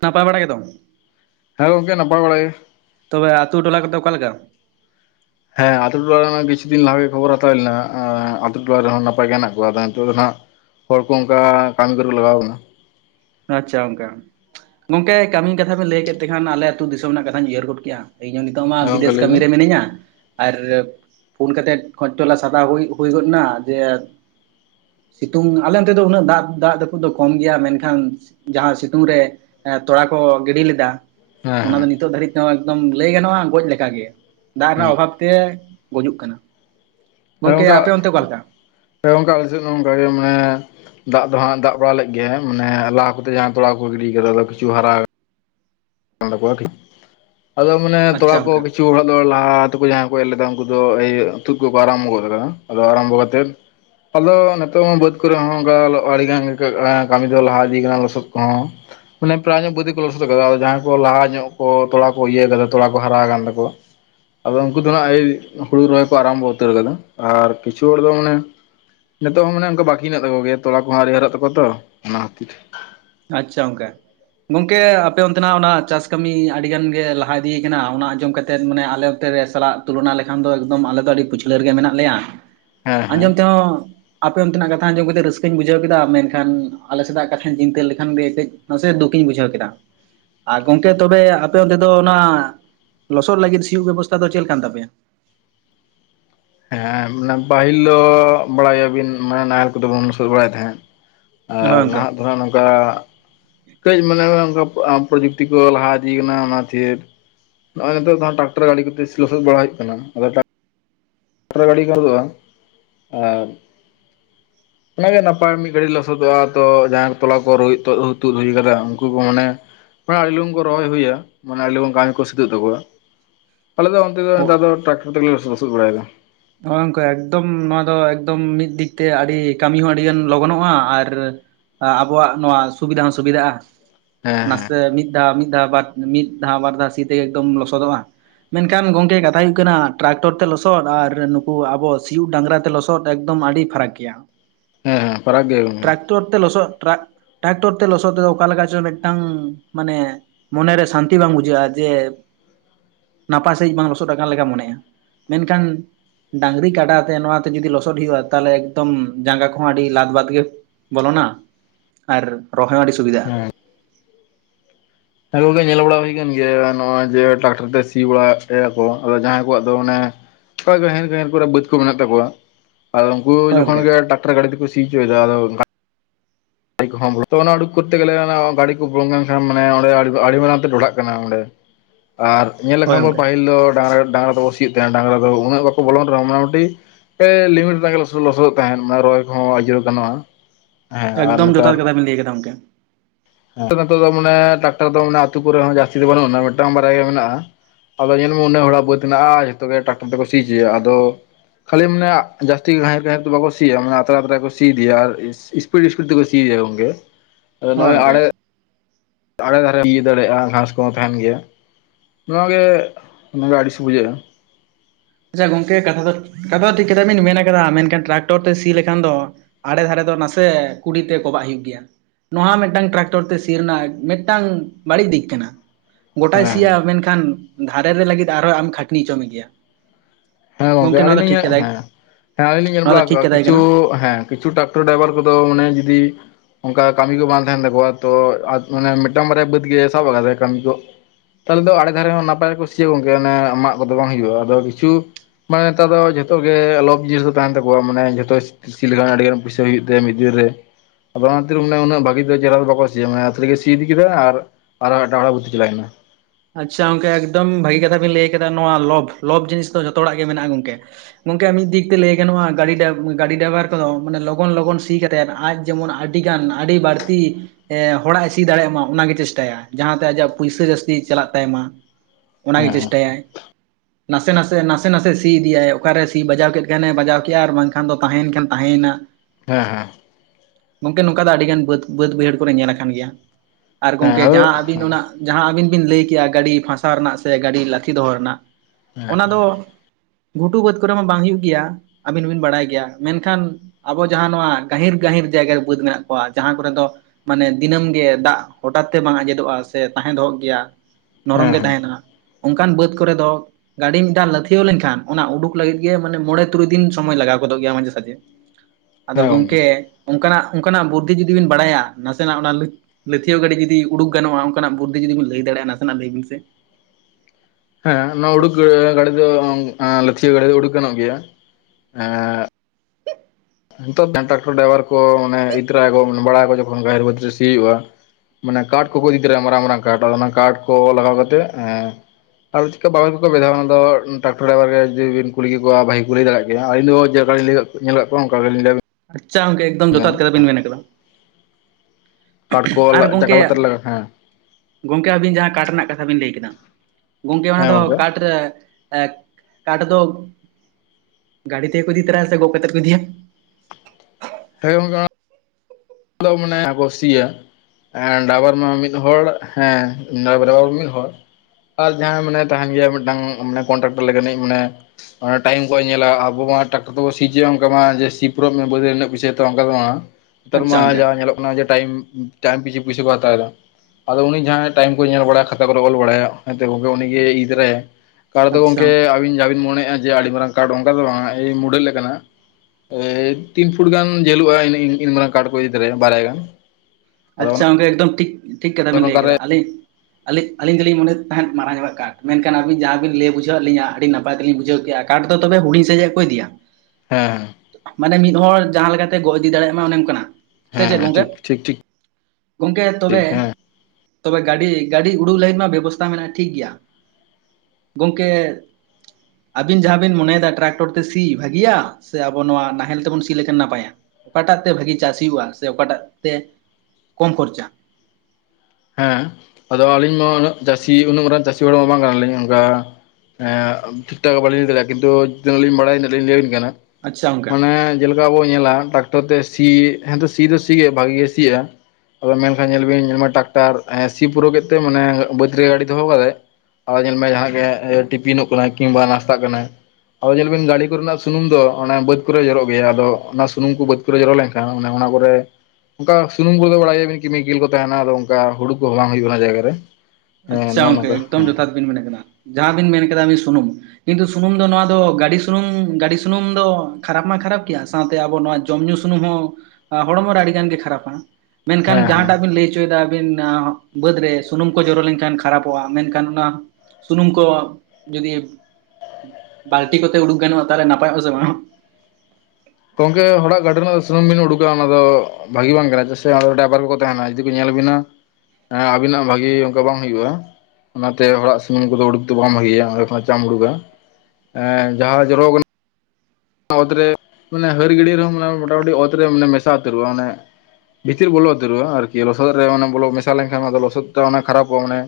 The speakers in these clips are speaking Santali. ᱱᱟᱯᱟᱭ ᱵᱟᱲᱟ ᱠᱮᱫᱚᱢ ᱦᱮᱸ ᱜᱚᱝᱠᱮ ᱱᱟᱯᱟᱭ ᱵᱟᱲᱟ ᱜᱮ ᱛᱚᱵᱮ ᱟᱛᱳ ᱴᱚᱞᱟ ᱠᱚᱨᱮ ᱫᱟ ᱚᱠᱟ ᱞᱮᱠᱟ? ᱦᱮᱸ ᱟᱛᱳ ᱴᱚᱞᱟ ᱨᱮᱱᱟᱜ ᱠᱤᱪᱷᱩ ᱫᱤᱱ ᱞᱟᱦᱟ ᱠᱷᱚᱵᱚᱨ ᱦᱟᱛᱟᱣ ᱦᱩᱭ ᱞᱮᱱᱟ ᱮ ᱟᱛᱳ ᱴᱚᱞᱟ ᱨᱮᱦᱚᱸ ᱱᱟᱯᱟᱭ ᱜᱮ ᱦᱱᱟᱜ ᱠᱚᱣᱟ ᱟᱫᱚ ᱱᱤᱛᱚᱜ ᱫᱚ ᱦᱟᱸᱜ ᱦᱚᱲ ᱠᱚ ᱚᱱᱠᱟ ᱠᱟᱹᱢᱤ ᱠᱚᱨᱮ ᱠᱚ ᱞᱟᱜᱟᱣ ᱟᱠᱟᱱᱟ ᱟᱪᱷᱟ ᱜᱚᱝᱠᱮ ᱜᱚᱝᱠᱮ ᱠᱟᱹᱢᱤ ᱠᱟᱛᱷᱟ ᱵᱮᱱ ᱞᱟᱹᱭ ᱠᱮᱫ ᱠᱷᱟᱱ ᱟᱞᱮ ᱟᱹᱛᱩ ᱫᱤᱥᱚᱢ ᱨᱮᱱᱟᱜ ᱠᱟᱛᱷᱟᱧ ᱩᱭᱦᱟᱹᱨ ᱜᱚᱫ ᱠᱮᱜᱼᱟ ᱤᱧ ᱦᱚᱸᱚᱸ [unintelligible] ᱢᱟ ᱦᱮᱸ ᱜᱚᱝᱠᱮ ᱵᱤᱫᱮᱥ ᱞᱟᱹᱭ ᱠᱟᱹᱢᱤ ᱵᱤᱱ ᱨᱮ ᱢᱤᱱᱟᱹᱧᱟ ᱟᱨᱨ ᱯᱷᱩᱱ ᱠᱟᱛᱮᱫ ᱠᱷᱚᱡ ᱛᱚᱞᱟᱥ ᱦᱟᱛᱟᱣ ᱦᱩᱭ ᱦᱩᱭ ᱜᱚᱫ ᱱᱟ ᱡᱮ ᱥᱤᱛᱩᱝ ᱟᱞᱮ ᱚᱱᱛᱮ ᱫᱚ ᱩᱱᱟᱹᱜ ᱫᱟᱜ ᱫᱟᱜ [unintelligible] ᱫᱚ ᱠᱚᱢ ᱜᱮᱭᱟ ᱢᱮᱱᱠᱷᱟᱱ ᱡᱟᱦᱟᱸ ᱥᱤᱛᱩᱝ ᱨᱮ ᱛᱚᱲᱟ ᱠᱚ ᱜᱤᱰᱤ ᱞᱮᱫᱟ ᱦᱮᱸ ᱚᱱᱟ ᱫᱚ ᱦᱮᱸ ᱱᱤᱛᱚᱜ ᱫᱷᱟᱹᱨᱤᱡ [unintelligible] ᱞᱟᱹᱭ ᱜᱟᱱᱚᱜᱼᱟ ᱜᱚᱡ ᱞᱮᱠᱟᱜᱮ ᱫᱟᱜ ᱦᱮᱸ ᱨᱮᱱᱟᱜ ᱚᱵᱷᱟᱵ ᱛᱮ ᱜᱩᱡᱩᱜ ᱠᱟᱱᱟ ᱦᱮᱸ ᱜᱚᱝᱠᱮ ᱟᱯᱮ ᱚᱱᱠᱟ ᱚᱱᱛᱮ ᱚᱠᱟ ᱞᱮᱠᱟ [unintelligible] [inaudible] ᱱᱚᱝᱠᱟᱜᱮ ᱢᱮᱱᱟᱭᱟ ᱫᱟᱜ ᱫᱚ ᱦᱟᱸᱜ ᱫᱟᱜ ᱵᱟᱲᱟ ᱞᱮᱫ ᱜᱮᱭᱟ ᱢᱟᱱᱮ ᱞᱟᱦᱟ ᱠᱚᱛᱮ ᱡᱟᱦᱟᱸ ᱛᱚᱲᱟ ᱠᱚ ᱜᱤᱰᱤ ᱠᱟᱫᱟ ᱠᱤᱪᱷᱩ ᱦᱟᱨᱟ [unintelligible] ᱟᱫᱚ ᱢᱟᱱᱮ ᱛᱚᱲᱟ ᱟᱪᱪᱷᱟ ᱠᱚ ᱜᱚᱝᱠᱮ ᱠᱤᱪᱷᱩ ᱠᱤᱪᱷᱩ ᱦᱚᱲᱟᱜ ᱫᱚ ᱞᱟᱦᱟ ᱛᱮᱠᱚ ᱡᱟᱦᱟᱸᱭ ᱠᱚ ᱮᱨ ᱞᱮᱫᱟ ᱩᱱᱠᱩ ᱫᱚ ᱛᱩᱫ ᱠᱚᱠᱚ ᱟᱨᱟᱢᱵᱚ ᱜᱚᱫ ᱠᱟᱫᱟ ᱟᱫᱚ᱾ ᱟᱨᱟᱢᱵᱚ ᱠᱟᱛᱮᱫ ᱟᱫᱚ ᱱᱤᱛᱚᱜ ᱦᱚᱸ ᱵᱟᱹᱫᱽ ᱠᱚᱨᱮ ᱦᱚᱸ ᱚᱱᱠᱟ ᱟᱹᱰᱤᱜᱟᱱ ᱠᱟᱹᱢᱤ ᱫᱚ ᱞᱟᱦᱟ ᱤᱫᱤ ᱠᱟᱱᱟ ᱞᱚᱥᱚᱫ ᱠᱚᱦᱚᱸ᱾ ᱯᱚᱨᱟᱭ ᱭᱚᱜ ᱯᱩᱨᱟ ᱵᱟᱹᱫᱽ ᱜᱮ ᱠᱚ ᱞᱚᱥᱚᱫᱟ ᱠᱚ ᱞᱟᱦᱟ ᱧᱚᱜ ᱠᱚ ᱛᱚᱲᱟ ᱠᱚ ᱤᱭᱟᱹ ᱠᱟᱫᱟ ᱛᱚᱲᱟ ᱠᱚ ᱦᱟᱨᱟ ᱟᱠᱟᱱ ᱛᱟᱠᱚᱣᱟ ᱟᱫᱚ ᱩᱱᱠᱩ ᱫᱚ ᱦᱟᱜ ᱩᱭ ᱦᱩᱲᱩ ᱨᱚᱦᱚᱭ ᱠᱚ ᱟᱨᱟᱢᱵᱚ ᱩᱛᱟᱹᱨ ᱟᱠᱟᱫᱟ ᱟᱨ ᱠᱤᱪᱷᱩ ᱦᱚᱲ ᱫᱚ ᱢᱟᱱᱮ᱾ ᱱᱤᱛᱚᱜ ᱦᱚᱸ ᱢᱟᱱᱮ ᱚᱱᱠᱟ ᱵᱟᱹᱠᱤ ᱢᱮᱱᱟᱜ ᱛᱟᱠᱚ ᱜᱮᱭᱟ ᱛᱚᱞᱟ ᱠᱚᱦᱚᱸ ᱟᱣᱨᱤ ᱦᱟᱨᱚᱜ ᱛᱟᱠᱚᱣᱟ ᱛᱚ ᱚᱱᱟ ᱠᱷᱟᱹᱛᱤᱨ ᱟᱪᱪᱷᱟ ᱜᱚᱢᱠᱮ ᱜᱚᱝᱠᱮ ᱟᱯᱮ ᱚᱱᱛᱮᱱᱟᱜ ᱚᱱᱟ ᱪᱟᱥ ᱠᱟᱹᱢᱤ ᱟᱹᱰᱤ ᱜᱟᱱ ᱜᱮ ᱞᱟᱦᱟ ᱤᱫᱤᱭ ᱠᱟᱱᱟ ᱚᱱᱟ ᱟᱸᱡᱚᱢ ᱠᱟᱛᱮᱫ ᱢᱟᱱᱮ ᱟᱞᱮ [unintelligible] ᱥᱟᱞᱟᱜ ᱛᱩᱞᱚᱱᱟ ᱞᱮᱠᱷᱟᱱ ᱫᱚ ᱮᱠᱫᱚᱢ ᱟᱞᱮ ᱫᱚ ᱟᱹᱰᱤ ᱯᱟᱹᱪᱷᱟᱞᱟᱹ ᱨᱮ ᱜᱮ ᱢᱮᱱᱟᱜ ᱞᱮᱭᱟ ᱦᱮᱸ ᱦᱮᱸ ᱟᱸᱡᱚᱢ ᱛᱮᱦᱚᱸ ᱟᱯᱮ ᱚᱱᱛᱮᱱᱟᱜ ᱠᱟᱛᱷᱟ ᱟᱸᱡᱚᱢ ᱠᱟᱛᱮ ᱨᱟᱹᱥᱠᱟᱹᱧ ᱵᱩᱡᱷᱟᱹᱣ ᱠᱮᱫᱟ ᱢᱮᱱᱠᱷᱟᱱ ᱟᱞᱮ ᱥᱮᱱᱟᱜ ᱠᱟᱛᱷᱟ ᱪᱤᱱᱛᱟᱹ ᱠᱷᱟᱱ ᱜᱮ ᱠᱟᱹᱡ ᱱᱟᱥᱮ ᱫᱩᱠᱤᱧ ᱵᱩᱡᱷᱟᱹᱣ ᱠᱮᱫᱟ᱾ ᱜᱚᱝᱠᱮ ᱛᱚᱵᱮ ᱟᱯᱮ ᱚᱱᱛᱮ ᱫᱚ ᱚᱱᱟ ᱞᱚᱥᱚᱫ ᱞᱟᱹᱜᱤᱫ ᱥᱤᱭᱳᱜ ᱵᱮᱵᱚᱥᱛᱷᱟ ᱫᱚ ᱪᱮᱫ ᱞᱮᱠᱟᱱ ᱛᱟᱯᱮᱭᱟ ᱦᱮᱸ ᱚᱱᱟ ᱯᱟᱹᱦᱤᱞ ᱫᱚ ᱵᱟᱲᱟᱭᱟᱵᱤᱱ ᱱᱟᱦᱮᱞ ᱠᱚᱛᱮᱵᱚᱱ ᱞᱚᱥᱚᱫ ᱵᱟᱲᱟᱭᱮᱫ ᱛᱟᱦᱮᱸᱫ᱾ ᱦᱳᱭ ᱟᱨ ᱜᱚᱝᱠᱮ ᱱᱟᱦᱟᱜ ᱫᱚ ᱱᱟ ᱱᱚᱝᱠᱟ ᱠᱟᱹᱡ ᱢᱚᱱᱮ ᱢᱮ ᱚᱱᱠᱟ ᱯᱨᱚᱡᱩᱠᱛᱤ ᱠᱚ ᱞᱟᱦᱟ ᱤᱫᱤᱭ ᱠᱟᱱᱟ ᱚᱱᱟᱛᱮ ᱱᱚᱜᱼᱚᱭ ᱫᱚ ᱴᱟᱠᱴᱟᱨ ᱜᱟᱰᱤ ᱠᱚᱛᱮ ᱞᱚᱥᱚᱫ ᱵᱟᱲᱟᱭ ᱦᱩᱭᱩᱜ ᱠᱟᱱᱟ᱾ ᱞᱚᱴᱟᱨ ᱜᱟᱹᱲᱤ ᱠᱚ ᱟᱨ ᱚᱱᱟᱜᱮ ᱱᱟᱯᱟᱭ ᱢᱤᱫ ᱜᱷᱟᱹᱲᱤᱡ ᱞᱚᱥᱚᱫᱚᱜᱼᱟ ᱛᱚ᱾ ᱡᱟᱦᱟᱸᱭ ᱠᱚ ᱛᱚᱞᱟ ᱠᱚ ᱚᱨ ᱛᱩᱫ ᱦᱩᱭ ᱠᱟᱫᱟ ᱩᱱᱠᱩ ᱠᱚ ᱢᱟᱱᱮ᱾ [unintelligible] ᱟᱹᱰᱤ ᱞᱚᱜᱚᱱ ᱠᱚ ᱨᱚᱦᱚᱭ ᱦᱩᱭᱟ ᱢᱟᱱᱮ ᱟᱹᱰᱤ ᱞᱚᱜᱚᱱ ᱠᱟᱹᱢᱤ ᱠᱚ [unintelligible] ᱛᱟᱠᱚᱣᱟ ᱟᱞᱮ ᱫᱚ ᱚᱱᱛᱮ ᱫᱚ ᱦᱳᱭ ᱱᱮᱛᱟᱨ ᱫᱚ ᱴᱨᱟᱠᱴᱚᱨ ᱛᱮᱜᱮ ᱞᱮ ᱞᱚᱥᱚᱫ ᱵᱟᱲᱟᱭ ᱫᱟ ᱱᱳᱭᱱᱚᱠᱟ ᱮᱠᱫᱚᱢ ᱱᱚᱣᱟ ᱫᱚ ᱮᱠᱫᱚᱢ ᱢᱤᱫ ᱫᱤᱠ ᱛᱮ ᱟᱹᱰᱤ ᱠᱟᱹᱢᱤ ᱦᱚᱸ ᱟᱹᱰᱤᱜᱟᱱ ᱞᱚᱜᱚᱱᱚᱜᱼᱟ ᱟᱨ ᱟᱵᱚᱣᱟᱜ ᱱᱚᱣᱟ ᱥᱩᱵᱤᱫᱷᱟ ᱦᱚᱸ ᱥᱩᱵᱤᱫᱷᱟᱜᱼᱟ ᱦᱮᱸ ᱦᱮᱸ ᱱᱟᱥᱮ ᱢᱤᱫ [unintelligible] ᱢᱤᱫ ᱫᱷᱟᱣ [unintelligible] ᱢᱤᱫ ᱫᱷᱟᱣ ᱵᱟᱨ ᱫᱷᱟᱣ ᱥᱤ ᱛᱮᱜᱮ ᱮᱠᱫᱚᱢ ᱞᱚᱥᱚᱫᱚᱜᱼᱟ ᱢᱮᱱᱠᱷᱟᱱ ᱜᱚᱝᱠᱮ ᱠᱟᱛᱷᱟ ᱦᱩᱭᱩᱜ ᱠᱟᱱᱟ ᱴᱨᱟᱠᱴᱚᱨ ᱛᱮ ᱞᱚᱥᱚᱫ ᱟᱨ ᱱᱩᱠᱩ ᱟᱵᱚ ᱥᱤᱭᱳᱜ ᱰᱟᱝᱨᱟ ᱛᱮ ᱞᱚᱥᱚᱫ ᱮᱠᱫᱚᱢ ᱟᱹᱰᱤ ᱯᱷᱟᱨᱟᱠ ᱜᱮᱭᱟ᱾ ᱦᱮᱸ ᱦᱮᱸ ᱯᱷᱟᱨᱟᱠ ᱜᱮᱭᱟ ᱵᱤᱱ᱾ ᱛᱚᱫ ᱛᱮ ᱞᱚᱥᱚᱫ ᱴᱨᱟᱠᱴ ᱴᱨᱟᱠᱴᱚᱨ ᱛᱮ ᱞᱚᱥᱚᱫ ᱛᱮᱫᱚ ᱚᱠᱟ ᱞᱮᱠᱟ ᱪᱚᱝ ᱢᱤᱫᱴᱟᱝ ᱢᱟᱱᱮ ᱢᱚᱱᱮ ᱨᱮ ᱥᱟᱱᱛᱤ ᱵᱟᱝ ᱵᱩᱡᱷᱟᱹᱜᱼᱟ ᱡᱮ ᱱᱟᱯᱟᱭ ᱥᱟᱹᱦᱤᱡ ᱵᱟᱝ ᱞᱚᱥᱚᱫ ᱟᱠᱟᱱ ᱞᱮᱠᱟ ᱢᱚᱱᱮᱜᱼᱟ ᱢᱮᱱᱠᱷᱟᱱ ᱰᱟᱝᱨᱤ ᱠᱟᱰᱟ ᱛᱮ ᱱᱚᱣᱟᱛᱮ ᱡᱩᱫᱤ ᱞᱚᱥᱚᱫ ᱦᱩᱭᱩᱜᱼᱟ᱾ ᱛᱟᱞᱮ ᱮᱠᱫᱚᱢ ᱡᱟᱸᱜᱟ ᱠᱚᱦᱚᱸ ᱟᱹᱰᱤ ᱞᱟᱫᱵᱟᱫᱽ ᱜᱮ ᱵᱚᱞᱚᱱᱟ ᱟᱨ ᱨᱚᱦᱚᱭ ᱦᱚᱸ ᱟᱹᱰᱤ ᱥᱩᱵᱤᱫᱟᱜᱼᱟ᱾ ᱦᱮ ᱠᱚᱜᱮ ᱧᱮᱞ ᱵᱟᱲᱟ ᱦᱩᱭ ᱠᱟᱱ ᱜᱮᱭᱟ, ᱱᱚᱜᱼᱚᱭ ᱡᱮ ᱴᱨᱟᱠᱴᱟᱨ ᱛᱮ ᱥᱤ ᱵᱟᱲᱟᱭ ᱮᱫ ᱛᱟᱦᱮ ᱠᱚ ᱟᱫᱚ ᱡᱟᱦᱟᱸᱭ ᱠᱚᱣᱟᱜ ᱫᱚ ᱚᱱᱮ ᱚᱠᱚᱭ ᱜᱟᱹᱦᱤᱨ ᱜᱟᱹᱦᱤᱨ ᱠᱚᱨᱮ ᱵᱟᱹᱫᱽ ᱠᱚ ᱢᱮᱱᱟᱜ ᱛᱟᱠᱚᱣᱟ ᱟᱨ ᱩᱱᱠᱩ ᱦᱳᱭ ᱜᱚᱝᱠᱮ ᱡᱚᱠᱷᱚᱱ ᱜᱮ ᱴᱟᱠᱴᱟᱨ ᱜᱟ. ᱰᱤ ᱛᱮᱠᱚ ᱥᱤ ᱚᱪᱚᱭᱮᱫᱟ ᱟᱫᱚ [unintelligible] ᱚᱱᱟ ᱩᱰᱩᱠ ᱠᱚᱨᱛᱮ ᱜᱮᱞᱮ ᱚᱱᱟ ᱜᱟᱹᱰᱤ ᱠᱚ ᱵᱚᱞᱚᱱ ᱞᱮᱱ ᱠᱷᱟᱱ ᱢᱟᱱᱮ ᱚᱸᱰᱮ ᱟᱹᱰᱤ ᱢᱟᱨᱟᱝ ᱛᱮ ᱰᱷᱚᱰᱟᱜ ᱠᱟᱱᱟ ᱚᱸᱰᱮ [inaudible] ᱟᱨ ᱧᱮᱞ ᱦᱳᱭ ᱞᱮᱠᱷᱟᱱ ᱵᱚᱱ ᱜᱚᱝᱠᱮ ᱯᱟᱹᱦᱤᱞ ᱫᱚ ᱰᱟᱝᱨᱟ ᱰᱟᱝᱨᱟ ᱛᱮᱵᱚᱱ ᱥᱤᱭᱮᱫ ᱛᱟᱦᱮᱸᱫ ᱰᱟᱝᱨᱟ ᱫᱚ ᱩᱱᱟᱹᱜ ᱵᱟᱠᱚ ᱵᱚᱞᱚᱱ ᱨᱮᱦᱚᱸ ᱢᱚᱴᱟᱢᱩᱴᱤ [unintelligible] ᱨᱮᱱᱟᱜ ᱞᱚᱥᱚ ᱞᱚᱥᱚᱫᱚᱜ ᱛᱟᱦᱮᱸᱱ ᱨᱚᱦᱚᱭ ᱠᱚᱦᱚᱸ ᱤᱭᱟᱹ [unintelligible] ᱜᱟᱱᱚᱜᱼᱟ ᱦᱮᱸ ᱟᱨ ᱮᱠᱫᱚᱢ ᱱᱮᱛᱟᱨ ᱡᱚᱛᱷᱟᱛ ᱠᱟᱛᱷᱟ ᱵᱤᱱ ᱞᱟᱹᱭ ᱠᱟᱫᱟ ᱜᱚᱢᱠᱮ! ᱱᱤᱛᱚᱜ ᱫᱚ ᱢᱟᱱᱮ ᱴᱟᱠᱴᱟᱨ ᱫᱚ ᱢᱟᱱᱮ ᱟᱛᱩ ᱠᱚᱨᱮ ᱦᱚᱸ ᱡᱟᱹᱥᱛᱤ ᱫᱚ ᱵᱟᱹᱱᱩᱜᱼᱟ᱾ ᱢᱤᱫᱴᱟᱝ ᱵᱟᱨᱟᱭ ᱜᱮ ᱢᱮᱱᱟᱜᱼᱟ᱾ ᱟᱫᱚ ᱧᱮᱞ ᱢᱮ ᱩᱱᱟᱹᱜ ᱦᱚᱲᱟᱜ ᱵᱟᱹᱫᱽ ᱦᱮᱱᱟᱜᱼᱟ᱾ ᱡᱚᱛᱚ ᱜᱮ ᱴᱨᱟᱠᱴᱟᱨ ᱛᱮᱠᱚ ᱥᱤ ᱦᱚᱪᱚᱭᱟ ᱟᱫᱚ ᱠᱷᱟᱞᱤ ᱢᱟᱱᱮ ᱡᱟᱥᱛᱤ ᱵᱟᱭ ᱛᱮ ᱵᱟᱠᱚ ᱥᱤᱭᱟ ᱟᱛᱨᱟ ᱟᱛᱨᱟ ᱠᱚ ᱥᱤ ᱤᱫᱤᱭᱟ ᱟᱨ [unintelligible] ᱥᱤ ᱜᱮᱭᱟ ᱜᱚᱝᱠᱮ ᱟᱫᱚ ᱦᱳᱭ ᱱᱚᱜᱼᱚᱭ ᱟᱲᱮ ᱜᱚᱝᱠᱮ ᱟᱲᱮ ᱫᱷᱟᱨᱮᱢ [inaudible] ᱤᱭᱟᱹ ᱫᱟᱲᱮᱭᱟᱜᱼᱟ ᱜᱷᱟᱥ ᱠᱚᱦᱚᱸ ᱛᱟᱦᱮᱱ ᱜᱮᱭᱟ ᱱᱚᱶᱟ ᱜᱮ ᱱᱚ ᱟᱜᱮ ᱟᱹᱲᱤᱥ ᱜᱮ ᱵᱩᱡᱷᱟᱹᱜᱼᱟ, ᱟᱪᱪᱷᱟ ᱜᱚᱝᱠᱮ ᱠᱟᱛᱷᱟ ᱫᱚ ᱠᱟᱛᱷᱟ ᱫᱚ ᱴᱷᱤᱠ ᱠᱟᱛᱷᱟ ᱵᱤᱱ ᱢᱮᱱ ᱟᱠᱟᱫᱟ ᱢᱮᱱᱠᱷᱟᱱ ᱴᱨᱟᱠᱴᱚᱨ ᱛᱮ ᱥᱤ ᱞᱮᱠᱷᱟᱱ ᱫᱚ ᱟᱲᱮ ᱫᱷᱟᱨᱮ ᱫᱚ ᱱᱟᱥᱮ ᱠᱩᱰᱤᱛᱮ ᱠᱚᱵᱟᱜ ᱦᱩᱭᱩᱜ ᱜᱮᱭᱟ, ᱱᱚᱶᱟ ᱦᱚ ᱢᱤᱫ ᱴᱟᱝ ᱴᱨᱟᱠᱴᱚᱨ ᱛᱮ ᱥᱤᱭ ᱨᱮᱱᱟᱜ ᱢᱤᱫ ᱴᱟᱝ ᱵᱟᱹᱲᱤᱡ ᱫᱤᱠ ᱠᱟᱱᱟ᱾ ᱜᱚᱴᱟᱭ ᱥᱤᱭᱟ ᱦᱮᱸ ᱢᱮᱱᱠᱷᱟᱱ ᱫᱷᱟᱨᱮ ᱨᱮ ᱞᱟᱹᱜᱤᱫ ᱟᱨ ᱦᱚᱸ ᱟᱢ ᱮ ᱠᱷᱟᱹᱴᱱᱤ ᱪᱚ ᱢᱮᱜᱮᱭᱟ, ᱦᱮᱸ ᱜᱚᱝᱠᱮ ᱱᱚᱣᱟ ᱟᱞᱤᱧ ᱫᱚ ᱴᱷᱤᱠ ᱞᱤᱧ [unintelligible] ᱠᱟᱫᱟᱭ ᱦᱮᱸ ᱦᱮᱸ ᱟᱞᱤᱧ ᱞᱤᱧ ᱧᱮᱞ ᱱᱚᱣᱟ ᱫᱚ ᱵᱟᱲᱟ ᱴᱷᱤᱠ ᱠᱟᱜᱼᱟ ᱠᱟᱫᱟᱭ ᱠᱤᱪᱷᱩ ᱠᱟᱱᱟ ᱦᱮᱸ ᱠᱤᱪᱷᱩ ᱴᱨᱟᱠᱴᱚᱨ ᱰᱟᱭᱵᱷᱟᱨ ᱠᱚᱫᱚ ᱢᱟᱱᱮ ᱡᱩᱫᱤ ᱚᱱᱠᱟ ᱠᱟᱹᱢᱤ ᱠᱚ ᱵᱟᱝ ᱛᱟᱦᱮᱱ ᱛᱟᱠᱚᱣᱟ ᱛᱚ [unintelligible] ᱢᱟᱱᱮ ᱢᱤᱫᱴᱟᱝ ᱵᱟᱨᱮᱭᱟ ᱵᱟᱹᱫᱽ ᱜᱮ ᱥᱟᱵ ᱟᱠᱟᱫ ᱟᱭ ᱠᱟᱹᱢᱤ ᱠᱚ, ᱛᱟᱦᱚᱞᱮ ᱫᱚ ᱟᱲᱮ ᱫᱷᱟᱨᱮ ᱦᱚᱸ ᱱᱟᱯᱟᱭ ᱜᱮ ᱠᱚ ᱥᱤᱭᱟ ᱜᱚᱢᱠᱮ ᱚᱱᱮ ᱢᱟᱜ ᱠᱚᱫᱚ ᱵᱟᱝ ᱦᱩᱭᱩᱜᱼᱟ, ᱟᱫᱚ ᱠᱤᱪᱷᱩ ᱢᱟᱱᱮ ᱱᱮᱛᱟᱨ ᱫᱚ ᱡᱷᱚᱛᱚ ᱜᱮ ᱟᱞᱚᱯ ᱡᱤᱱᱤᱥ ᱫᱚ ᱛᱟᱦᱮᱱ ᱛᱟᱠᱚᱣᱟ ᱢᱟᱱᱮ ᱡᱷᱚᱛᱚ, ᱥᱤ ᱞᱮᱠᱷᱟᱱ ᱟᱹᱰᱤ ᱜᱟᱱ ᱯᱚᱭᱥᱟ ᱦᱩᱭᱩᱜ ᱛᱟᱭᱟ ᱢᱤᱫ ᱫᱤᱱ ᱨᱮ, ᱟᱫᱚ ᱚᱱᱟ ᱠᱷᱟᱹᱛᱤᱨ ᱩᱱᱟ. ᱩᱱᱟᱹᱜ ᱵᱷᱟᱹᱜᱤ ᱫᱚ ᱪᱮᱦᱨᱟ ᱫᱚ ᱵᱟᱠᱚ ᱥᱤᱭᱟ [unintelligible] ᱜᱮ ᱥᱤ ᱤᱫᱤ ᱠᱮᱫᱟ ᱟᱨ ᱟᱨᱦᱚ ᱮᱴᱟᱜ ᱦᱚᱲᱟᱜ ᱵᱩᱫᱽ ᱛᱤ ᱪᱟᱞᱟᱭᱱᱟ, ᱟᱪᱪᱷᱟ ᱜᱚᱝᱠᱮ ᱮᱠᱫᱚᱢ ᱵᱷᱟᱹᱜᱤ ᱠᱟᱛᱷᱟ ᱵᱤᱱ ᱞᱟᱹᱭ ᱟᱠᱟᱫᱟ ᱱᱚᱣᱟ ᱞᱚᱵᱽ ᱞᱚᱵᱽ ᱡᱤᱱᱤᱥ ᱠᱚ ᱡᱷᱚᱛᱚ ᱦᱚᱲᱟᱜ ᱜᱮ ᱢᱮᱱᱟᱜᱼᱟ ᱜᱚᱝᱠᱮ, ᱜᱚᱝᱠᱮ ᱢᱤᱫ ᱫᱤᱠ ᱛᱮ ᱞᱟᱹᱭ ᱜᱟᱱᱚᱜᱼᱟ ᱜᱟᱹᱰᱤ ᱰᱟᱵ ᱜᱟᱹᱰᱤ ᱰᱟᱭᱵᱷᱟᱨ ᱠᱚᱫᱚ ᱢᱟᱱᱮ ᱞᱚᱜᱚᱱ ᱞᱚᱜᱚᱱ ᱥᱤ ᱠᱟᱛᱮᱫ ᱟᱡ ᱡᱮᱢᱚᱱ ᱟᱹᱰᱤᱜᱟᱱ ᱟᱹᱰᱤ ᱵᱟᱹᱲᱛᱤ, ᱦᱚᱲᱟᱜ ᱮ ᱥᱤ ᱫᱟᱲᱮᱭᱟᱜ ᱢᱟ ᱚᱱᱟᱜᱮᱭ ᱪᱮᱥᱴᱟᱭᱟ ᱡᱟᱦᱟᱸᱛᱮ ᱟᱡᱟᱜ ᱯᱩᱭᱥᱟᱹ ᱡᱟᱹᱥᱛᱤ ᱪᱟᱞᱟᱜ ᱛᱟᱭᱢᱟ ᱚᱱᱟᱜᱮ ᱦᱮᱸ ᱪᱮᱥᱴᱟᱭᱟᱭ, ᱱᱟᱥᱮ ᱱᱟᱥᱮ ᱱᱟᱥᱮ ᱱᱟᱥᱮ ᱥᱤ ᱤᱫᱤᱭᱟᱭ ᱚᱠᱟᱨᱮ ᱥᱤ ᱵᱟᱡᱟᱣ ᱠᱮᱫ ᱠᱷᱟᱱᱮ ᱵᱟᱡᱟᱣ ᱠᱮᱫᱼᱟ ᱟᱨ ᱵᱟᱝᱠᱷᱟᱱ ᱫᱚ ᱛᱟᱦᱮᱭᱮᱱ ᱠᱷᱟᱱ ᱛᱟᱦᱮᱸ ᱭᱮᱱᱟ, ᱦᱮᱸ ᱦᱮᱸ, ᱜᱚᱝᱠᱮ ᱱᱚᱝᱠᱟ ᱫᱚ ᱟᱹᱰᱤ ᱜᱟᱱ ᱵᱟᱹᱫᱽ ᱵᱟᱹᱫᱽ ᱵᱟᱹᱭᱦᱟᱹᱲ ᱠᱚᱨᱮ ᱧᱮᱞ ᱟᱠᱟᱱ ᱜᱮᱭᱟ, ᱟᱨ ᱦᱮᱸ ᱦᱮᱸ ᱦᱮᱸ ᱜᱚᱝᱠᱮ ᱟᱫᱚ ᱡᱟᱦᱟᱸ ᱟᱹᱵᱤᱱ ᱦᱮᱸ ᱚᱱᱟ ᱡᱟᱦᱟᱸ ᱟᱹᱵᱤᱱ ᱵᱤᱱ ᱞᱟᱹᱭ ᱠᱮᱜᱼᱟ ᱜᱟᱹᱰᱤ ᱯᱷᱟᱥᱟᱣ ᱨᱮᱱᱟᱜ ᱥᱮ ᱜᱟᱹᱰᱤ ᱞᱟᱹᱛᱷᱤ ᱫᱚᱦᱚ ᱨᱮᱱᱟᱜ, ᱚᱱᱟ ᱫᱚ ᱜᱷᱩᱴᱩ ᱵᱟᱹᱫᱽ ᱠᱚᱨᱮ ᱦᱚᱸ ᱵᱟᱝ ᱦᱩᱭᱩᱜ ᱜᱮᱭᱟ ᱟᱹᱵᱤᱱ ᱵᱤᱱ ᱵᱟᱲᱟᱭ ᱜᱮᱭᱟ ᱢᱮᱱᱠᱷᱟᱱ ᱟᱵᱚ ᱡᱟᱦᱟᱸ ᱱᱚᱣᱟ ᱜᱟᱹᱦᱤᱨ ᱜᱟᱹᱦᱤᱨ ᱡᱟᱭᱜᱟ ᱨᱮ ᱵᱟᱹᱫᱽ ᱢᱮᱱᱟᱜ ᱠᱚᱣᱟ ᱡᱟᱦᱟᱸ ᱠᱚᱨᱮ ᱫᱚ ᱢᱟᱱᱮ ᱫᱤᱱᱟᱹᱢ ᱜᱮ ᱫᱟᱜ ᱦᱚᱴᱟᱛ ᱛᱮ ᱵᱟᱝ ᱟᱸᱡᱮᱫᱚᱜᱼᱟ ᱥᱮ ᱛᱟᱦᱮᱸ ᱫᱚᱦᱚᱜ ᱜᱮᱭᱟ, ᱦᱮᱸ ᱱᱚᱨᱚᱢ ᱦᱮᱸ ᱜᱮ ᱦᱮᱸ ᱛᱟᱦᱮᱸᱱᱟ ᱚᱱᱠᱟᱱ ᱵᱟᱹᱫᱽ ᱠᱚᱨᱮ ᱫᱚ ᱜᱟᱹᱰᱤ ᱢᱤᱫ ᱫᱷᱟᱣ ᱞᱟᱹᱛᱷᱤᱟᱹᱣ ᱞᱮᱱᱠᱷᱟᱱ ᱚᱱᱟ ᱩᱰᱩᱠ ᱞᱟᱹᱜᱤᱫ ᱜᱮ ᱢᱟᱱᱮ ᱢᱚᱬᱮ ᱛᱩᱨᱩᱭ ᱫᱤᱱ ᱥᱚᱢᱚᱭ ᱞᱟᱜᱟᱣ ᱜᱚᱫᱚᱜ ᱜᱤᱭᱟ ᱢᱟᱡᱮ ᱥᱟᱡᱮ, ᱟᱫᱚ ᱜᱚᱝᱠᱮ ᱚᱱᱠᱟᱱᱟᱜ ᱚᱱᱠᱟᱱᱟᱜ ᱵᱩᱨᱫᱽᱫᱷᱤ ᱡᱩᱫᱤ ᱵᱮᱤᱱ ᱵᱟᱲᱟᱭᱟ ᱱᱟᱥᱮᱱᱟᱜ ᱚᱱᱟ ᱞᱟᱹᱭ ᱞᱟᱹᱛᱷᱤᱭᱟᱹ ᱜᱟᱹᱰᱤ ᱡᱩᱫᱤ ᱩᱰᱩᱠ ᱜᱟᱱᱚᱜ-ᱟ ᱚᱱᱠᱟᱱᱟᱜ ᱵᱫᱽᱫᱷᱤ ᱡᱩᱫᱤ ᱵᱤᱱ ᱞᱟᱹᱭ ᱫᱟᱲᱭᱟᱜ-ᱟ ᱱᱟᱥᱮᱱᱟᱜ ᱞᱟᱹᱭ ᱵᱤᱱ ᱥᱮ, ᱦᱮᱸ ᱱᱚᱣᱟ ᱩᱰᱩᱠ ᱜᱟ. ᱰ ᱜᱟᱹᱰᱤ ᱫᱚ ᱞᱟᱹᱛᱷᱤᱭᱟᱹ ᱜᱟᱹᱰᱤ ᱫᱚ ᱩᱰᱩᱠ ᱜᱟᱱᱚᱜ ᱜᱮᱭᱟ ᱮ ᱱᱤᱛᱚᱜ ᱫᱟᱜ ᱴᱨᱟᱠᱴᱚᱨ ᱰᱨᱟᱭᱵᱷᱟᱨ ᱠᱚ ᱢᱟᱱᱮ ᱤᱫᱤ ᱛᱚᱨᱟᱭᱟᱠᱚ ᱢᱟᱱᱮ ᱵᱟᱲᱟᱭᱟ ᱠᱚ ᱡᱚᱠᱷᱚᱱ ᱜᱟᱹᱦᱤᱨ ᱵᱟᱹᱛᱨᱤ ᱥᱤᱭ ᱦᱩᱭᱩᱜᱼᱟ, ᱢᱟᱱᱮ ᱠᱟᱴᱷ ᱠᱚᱠᱚ ᱤᱫᱤ ᱛᱚᱨᱟᱭᱮᱫ ᱟ ᱢᱟᱨᱟᱝ ᱢᱟᱨᱟᱝ ᱠᱟᱴᱷ ᱟᱫᱚ ᱚᱱᱟ ᱠᱟᱴᱷ ᱠᱚ ᱞᱟᱜᱟᱣ ᱠᱟᱛᱮ ᱮ ᱟᱫᱚ ᱪᱮᱫᱠᱟ ᱵᱟᱵᱮᱨ ᱛᱮᱠᱚ ᱵᱮᱫᱷᱟᱣ-ᱟ ᱚᱱᱟ ᱫᱚ ᱴᱟᱠᱴᱚᱨ ᱰᱟᱭᱵᱟᱨ ᱜᱮ ᱡᱩᱫᱤ ᱵᱤᱱ ᱠᱩᱞᱤ ᱠᱮᱠᱚᱣᱟ ᱵᱷᱟᱜᱤ ᱠᱩ ᱞᱟᱹᱭ ᱫᱟᱲᱮᱭᱟᱜ [unintelligible] ᱟᱹᱞᱤᱧ ᱫᱚ [unintelligible] ᱧᱮᱞ ᱠᱟᱜ ᱠᱚᱣᱟ ᱚᱱᱠᱟ ᱜᱮᱞᱤᱧ ᱞᱮᱭᱟᱵᱤᱱ ᱟᱪᱷᱟ ᱜᱚᱢᱠᱮ ᱮᱠᱫᱚᱢ ᱡᱚᱛᱷᱟᱛ ᱠᱟᱛᱷᱟ ᱵᱤᱱ ᱢᱮᱱ ᱟᱠᱟᱫᱟ, ᱟᱨ ᱠᱟᱴᱠᱚᱞ ᱪᱟᱠᱟ ᱜᱚᱢᱠᱮ ᱞᱟᱛᱟᱨ ᱞᱟᱜᱟ ᱦᱮᱸ ᱜᱚᱢᱠᱮ ᱟᱹᱵᱤᱱ ᱡᱟᱦᱟᱸ ᱠᱟᱴᱷ ᱨᱮᱱᱟᱜ ᱠᱟᱛᱷᱟ ᱵᱤᱱ ᱞᱟᱹᱭ ᱠᱮᱫᱟ ᱜᱚᱢᱠᱮ ᱚᱱᱟ ᱦᱮᱸ ᱫᱚ ᱜᱚᱝᱠᱮ ᱠᱟᱴᱷᱨᱮ ᱮᱠ ᱠᱟᱴᱷ ᱫᱚ ᱜᱟᱰᱤ ᱛᱮᱜᱮᱠᱚ ᱤᱫᱤ ᱛᱟᱨᱟᱭᱟ ᱥᱮ ᱜᱚᱜ ᱠᱟᱛᱮᱜ ᱠᱚ ᱤᱫᱤᱭᱟ ᱦᱮᱸ [unintelligible] [unintelligible] ᱟᱵᱚ ᱥᱤᱭᱟ ᱮ ᱰᱟᱭᱵᱟᱨ ᱢᱟ ᱢᱤᱫ ᱦᱚᱲ ᱦᱮᱸ ᱰᱟᱭᱵᱟᱨ ᱢᱤᱫ ᱦᱚᱲ, ᱟᱨ ᱡᱟᱦᱟᱸᱭ ᱢᱟᱱᱮ ᱛᱟᱦᱮᱱ ᱜᱤᱭᱟ ᱢᱤᱫᱴᱟᱝ ᱢᱟᱱᱮ ᱠᱚᱱᱴᱨᱟᱠᱴᱟᱨ ᱞᱮᱠᱟᱱᱤᱡ ᱢᱟᱱᱮ ᱚᱱᱟ ᱴᱟᱭᱤᱢ ᱠᱚᱸᱭ ᱧᱮᱞᱟ ᱟᱵᱚ ᱢᱟ ᱴᱟᱠᱴᱟᱨ ᱛᱮᱵᱚ ᱥᱤᱨ ᱥᱤ ᱪᱚᱭᱟ ᱚᱱᱠᱟ ᱢᱟ ᱡᱮ ᱥᱤ ᱯᱩᱨᱟᱹᱣ ᱢᱮ ᱵᱟᱹᱫ ᱨᱮ ᱱᱤᱱᱟᱹᱜ ᱯᱚᱭᱥᱟᱭ ᱦᱟᱛᱟᱣ-ᱟ ᱚᱱᱠᱟ ᱫᱚ ᱵᱟᱝ-ᱟ, ᱱᱮᱛᱟᱨ ᱟᱪᱪᱷᱟ ᱢᱟ ᱜᱚᱝᱠᱮ ᱡᱟᱦᱟᱸ ᱧᱮᱞᱚᱜ ᱠᱟᱱᱟ ᱡᱮ ᱴᱟᱭᱤᱢ ᱴᱟᱭᱤᱢ ᱯᱤᱪᱷᱤ ᱯᱚᱭᱥᱟ ᱠᱚ ᱦᱟᱛᱟᱣ ᱮᱫᱟ, ᱟᱫᱚ ᱩᱱᱤ ᱡᱟᱦᱟᱸᱭ ᱴᱟᱭᱤᱢ ᱠᱚᱭ ᱧᱮᱞ ᱵᱟᱲᱟᱭᱟ ᱠᱷᱟᱛᱟ ᱠᱚᱨᱮ ᱚᱞ ᱵᱟᱲᱟᱭᱟ ᱮᱛᱮ ᱜᱚᱝᱠᱮ ᱩᱱᱤ ᱜᱮ ᱤᱫᱤ ᱛᱟᱨᱟᱭᱟᱭ, ᱠᱟᱨ ᱫᱚ ᱟᱪᱪᱷᱟ ᱜᱚᱝᱠᱮ ᱜᱚᱢᱠᱮ ᱟᱵᱤᱱ ᱡᱟᱦᱟᱸ ᱵᱤᱱ ᱢᱚᱱᱮ ᱮᱫᱼᱟ ᱡᱮ ᱟᱹᱰᱤ ᱢᱟᱨᱟᱝ ᱠᱟᱴ ᱚᱱᱠᱟ ᱫᱚ ᱵᱟᱝ ᱟ ᱮ ᱢᱩᱰᱮᱞ ᱞᱮᱠᱟᱱᱟᱜ ᱮ ᱛᱤᱱ ᱯᱷᱩᱴ ᱜᱟᱱ ᱡᱷᱟᱹᱞᱚᱜ-ᱟ ᱤᱱᱟᱹ ᱤᱱ ᱢᱟᱨᱟᱝ ᱠᱟᱴᱷ ᱠᱚ ᱤᱫᱤ ᱛᱚᱨᱟᱭᱟ ᱵᱟᱨᱟᱭᱟ ᱜᱟᱱ, ᱟᱫᱚ ᱚᱱᱟ ᱟᱪᱪᱷᱟ ᱜᱚᱝᱠᱮ ᱮᱠᱫᱚᱢ ᱴᱷᱤᱠ ᱴᱷᱤᱠ ᱠᱟᱛᱷᱟ ᱵᱤᱱ ᱡᱚᱠᱷᱚᱱ ᱞᱟᱹᱭ ᱠᱟᱫᱟ ᱚᱠᱟᱨᱮ ᱟᱹᱞᱤᱧ ᱟᱹᱞᱤᱧ ᱟᱹᱞᱤᱧ ᱫᱚᱞᱤᱧ ᱢᱚᱱᱮᱭᱮᱫ ᱛᱟᱦᱮᱸᱫ ᱢᱟᱨᱟᱝ ᱧᱚᱜᱟᱜ ᱠᱟᱴ ᱢᱮᱱᱠᱷᱟᱱ ᱟᱵᱤᱱ ᱡᱟᱦᱟᱸ ᱵᱤᱱ ᱞᱟᱹᱭ ᱵᱩᱡᱷᱟᱹᱣᱟᱫ ᱞᱤᱧᱟᱹ ᱟᱹᱰᱤ ᱱᱟᱯᱟᱭ ᱛᱮᱞᱤᱧ ᱵᱩᱡᱷᱟᱹᱣ ᱠᱮᱫᱮᱜᱼᱟ ᱠᱟᱴᱷ ᱫᱚ ᱛᱚᱵᱮ ᱦᱩᱰᱤᱧ ᱥᱟᱭᱤᱡᱟᱜ ᱜᱮᱠᱚ ᱤᱫᱤᱭᱟ ᱦᱮᱸ ᱢᱟᱱᱮ ᱢᱤᱫ ᱦᱚᱲ ᱡᱟᱦᱟᱸ ᱞᱮᱠᱟᱛᱮ ᱜᱚᱫ ᱤᱫᱤ ᱫᱟᱲᱮᱭᱟᱜ ᱢᱟ ᱚᱱᱮ ᱚᱱᱠᱟᱱᱟᱜ ᱦᱮᱸ ᱴᱷᱤᱠ ᱴᱷᱤᱠ ᱴᱷᱤᱠ ᱜᱚᱢᱠᱮ ᱴᱷᱤᱠ ᱛᱚᱵᱮ ᱦᱮᱸ ᱛᱚᱵᱮ ᱜᱟᱹᱰᱤ ᱜᱟᱹᱰᱤ ᱩᱰᱩᱠ ᱞᱟᱹᱜᱤᱫ ᱨᱮᱱᱟᱜ ᱵᱮᱵᱚᱥᱛᱷᱟ ᱢᱮᱱᱟᱜᱼᱟ ᱴᱷᱤᱠ ᱜᱮᱭᱟ ᱜᱚᱝᱠᱮ ᱟᱵᱤᱱ ᱡᱟᱦᱟᱸ ᱵᱤᱱ ᱢᱚᱱᱮᱭᱮᱫᱟ ᱴᱨᱟᱠᱴᱚᱨ ᱛᱮ ᱥᱤ ᱵᱷᱟᱹᱜᱤᱭᱟ ᱥᱮ ᱟᱵᱚ ᱱᱚᱣᱟ ᱱᱟᱦᱮᱞ ᱛᱮᱵᱚᱱ ᱥᱤ ᱞᱮᱠᱷᱟᱱ ᱱᱟᱯᱟᱭᱟ ᱚᱠᱟᱴᱟᱜ ᱛᱮ ᱵᱷᱟᱜᱤ ᱪᱟᱥ ᱦᱩᱭᱩᱜᱼᱟ ᱥᱮ ᱚᱠᱟᱴᱟᱜ ᱛᱮ ᱠᱚᱢ ᱠᱷᱚᱨᱪᱟ ᱦᱮᱸ ᱟᱫᱚ ᱟᱹᱞᱤᱧ ᱢᱟ ᱩᱱᱟᱹᱜ ᱪᱟᱹᱥᱤ ᱩᱱᱟᱹᱜ ᱢᱟᱨᱟᱝ ᱪᱟᱹᱥᱤ ᱦᱚᱲ ᱢᱟ ᱵᱟᱝ ᱠᱟᱱᱟᱞᱤᱧ ᱚᱱᱠᱟ [unintelligible] ᱴᱷᱤᱠ ᱴᱷᱟᱠ ᱵᱟᱹᱞᱤᱧ ᱞᱟᱹᱭ ᱫᱟᱲᱮᱭᱟᱜᱼᱟ ᱠᱤᱱᱛᱩ ᱛᱤᱱᱟᱹᱜ ᱞᱤᱧ ᱵᱟᱲᱟᱭᱟ ᱩᱱᱟᱹᱜ ᱫᱚ ᱞᱤᱧ ᱞᱟᱹᱭᱮᱫ ᱜᱮᱭᱟᱱᱟᱜ ᱟᱪᱪᱷᱟ ᱜᱚᱝᱠᱮ ᱢᱟᱱᱮ ᱡᱮᱞᱮᱠᱟ ᱟᱵᱚ ᱧᱮᱞᱟ ᱴᱟᱨᱟᱠᱴᱚᱨ ᱛᱮ ᱥᱤ ᱦᱮᱛᱚ ᱥᱤ ᱫᱚ ᱥᱤ ᱜᱮ ᱵᱷᱟᱜᱤ ᱜᱮ ᱥᱤᱭᱟ ᱟᱫᱚ ᱢᱮᱱᱠᱷᱟᱱ ᱧᱮᱞᱵᱤᱱ ᱴᱨᱟᱠᱴᱟᱨ ᱥᱤ ᱯᱩᱨᱟᱹ ᱠᱮᱫ ᱛᱮ ᱢᱟᱱᱮ ᱵᱟᱹᱫᱽ ᱨᱮ ᱜᱟᱹᱰᱤ ᱫᱚᱦᱚ ᱠᱟᱫᱟᱭ ᱟᱫᱚ ᱧᱮᱞ ᱢᱮ ᱡᱟᱦᱟᱸ ᱜᱮ ᱴᱤᱯᱤᱱᱚᱜ ᱠᱟᱱᱟ ᱠᱤᱢᱵᱟ ᱱᱟᱥᱛᱟᱜ ᱠᱟᱱᱟᱭ ᱟᱫᱚ ᱧᱮᱞ ᱵᱮᱱ ᱜᱟᱹᱰᱤ ᱠᱚᱨᱮᱱᱟᱜ ᱥᱩᱱᱩᱢ ᱫᱚ ᱚᱱᱟ ᱵᱟᱹᱫᱽ ᱠᱚᱨᱮ ᱡᱚᱨᱚᱜ ᱜᱮᱭᱟ ᱟᱫᱚ ᱚᱱᱟ ᱥᱩᱱᱩᱢ ᱠᱚ ᱵᱟᱹᱫᱽ ᱠᱚᱨᱮ ᱡᱚᱨᱚ ᱞᱮᱱᱠᱷᱟᱱ ᱚᱱᱟ ᱠᱚᱨᱮ ᱚᱱᱠᱟ ᱥᱩᱱᱩᱢ ᱠᱚᱫᱚ ᱵᱟᱲᱟᱭᱟᱵᱤᱱ ᱠᱤᱢᱮᱠᱮᱞ ᱠᱚ ᱛᱟᱦᱮᱱᱟ ᱟᱨᱦᱚᱸ ᱦᱩᱲᱩ ᱠᱚ ᱵᱟᱝ ᱦᱩᱭᱩᱜ-ᱟ ᱚᱱᱟ ᱡᱟᱭᱜᱟ ᱨᱮ ᱦᱮᱸ ᱟᱪᱪᱷᱟ ᱱᱚᱜᱼᱚ ᱜᱚᱝᱠᱮ ᱱᱚᱝᱠᱟ ᱮᱠᱫᱚᱢ ᱦᱮᱸ ᱡᱚᱛᱷᱟᱛ ᱵᱤᱱ ᱢᱮᱱ ᱟᱠᱟᱫᱟ ᱡᱟᱦᱟᱸ ᱵᱤᱱ ᱢᱮᱱ ᱟᱠᱟᱫᱟ ᱥᱩᱱᱩᱢ ᱠᱤᱱᱛᱩ ᱥᱩᱱᱩᱢ ᱫᱚ ᱱᱚᱣᱟ ᱫᱚ ᱜᱟᱹᱰᱤ ᱥᱩᱱᱩᱢ ᱜᱟᱹᱰᱤ ᱥᱩᱱᱩᱢ ᱫᱚ ᱠᱷᱟᱨᱟᱯ ᱢᱟ ᱠᱷᱟᱨᱟᱯ ᱜᱮᱭᱟ ᱥᱟᱶᱛᱮ ᱟᱵᱚ ᱱᱚᱣᱟ ᱡᱚᱢᱼᱧᱩ ᱥᱩᱱᱩᱢ ᱦᱚᱸ ᱦᱚᱲᱢᱚ ᱨᱮ ᱟᱹᱰᱤ ᱜᱟᱱ ᱜᱮ ᱠᱷᱟᱨᱟᱯᱟ ᱾ ᱦᱮᱸ ᱢᱮᱱᱠᱷᱟᱱ ᱡᱟᱦᱟᱸ ᱦᱮᱸ ᱴᱟᱜ ᱵᱤᱱ ᱞᱟᱹᱭ ᱚᱪᱚᱭᱫᱟ ᱟᱹᱵᱤᱱ ᱵᱟᱹᱫ ᱨᱮ ᱥᱩᱱᱩᱢ ᱠᱚ ᱡᱚᱨᱚ ᱞᱮᱱ ᱠᱷᱟᱼ ᱴᱮᱱ, ᱠᱷᱟᱨᱟᱯᱚᱜᱼᱟ ᱢᱮᱱᱠᱷᱟᱱ ᱚᱱᱟ ᱥᱩᱱᱩᱢ ᱠᱚ ᱡᱩᱫᱤ ᱵᱟᱞᱴᱤ ᱠᱚᱛᱮ ᱩᱰᱩᱠ ᱜᱟᱱᱚᱜᱼᱟ ᱛᱟᱦᱞᱮ ᱱᱟᱯᱟᱭᱚᱜᱼᱟ ᱥᱮ ᱵᱟᱝ ᱜᱚᱝᱠᱮ ᱦᱚᱲᱟᱜ ᱜᱟᱹᱰᱤ ᱨᱮᱱᱟᱜ ᱥᱩᱱᱩᱢ ᱵᱤᱱ ᱩᱰᱩᱠᱟ ᱚᱱᱟ ᱫᱚ ᱵᱷᱟᱜᱤ ᱵᱟᱝ ᱠᱟᱱᱟ ᱥᱮ, ᱚᱱᱟ ᱰᱟᱭᱵᱟᱨ ᱠᱚᱠᱚ ᱛᱟᱦᱮᱸᱱᱟ ᱡᱩᱫᱤ ᱠᱚ ᱧᱮᱞ ᱵᱤᱱᱟ? ᱦᱮᱸ ᱟᱵᱤᱱᱟᱜ ᱵᱷᱟᱜᱤ ᱚᱱᱠᱟ ᱵᱟᱝ ᱦᱩᱭᱩᱜᱼᱟ᱾ ᱚᱱᱟᱛᱮ ᱦᱚᱲᱟᱜ ᱥᱩᱱᱩᱢ ᱠᱚᱫᱚ ᱩᱰᱩᱠ ᱫᱚ ᱵᱟᱝ ᱵᱷᱟᱹᱜᱤᱭᱟ, ᱚᱸᱰᱮ ᱠᱷᱚᱱᱟᱜ ᱪᱟᱜ ᱮᱢ ᱩᱰᱩᱠᱟ ᱮᱸ ᱡᱟᱦᱟᱸ ᱨᱮ ᱡᱚᱨᱚ ᱠᱟᱱᱟ ᱚᱛ ᱨᱮ ᱢᱟᱱᱮ ᱦᱟᱹᱨ ᱜᱤᱲᱤ ᱨᱮᱦᱚᱸᱢ ᱢᱟᱱᱮ ᱢᱚᱴᱟᱼᱢᱩᱴᱤ ᱚᱛ ᱨᱮ ᱢᱟᱱᱮ ᱢᱮᱥᱟ ᱩᱛᱟᱹᱨᱚᱜᱼᱟ᱾ ᱢᱟᱱᱮ ᱵᱷᱤᱛᱤᱨ ᱵᱚᱞᱚ ᱩᱛᱟᱹᱨᱚᱜᱼᱟ, ᱟᱨᱠᱤ ᱞᱚᱥᱚᱫ ᱨᱮ ᱚᱱᱟ ᱵᱚᱞ ᱢᱮᱥᱟ ᱞᱮᱱᱠᱷᱟᱱ ᱞᱚᱥᱚᱫ ᱫᱚ ᱚᱱᱟ ᱠᱷᱟᱨᱟᱯᱚᱜᱼᱟ᱾ ᱢᱟᱱᱮ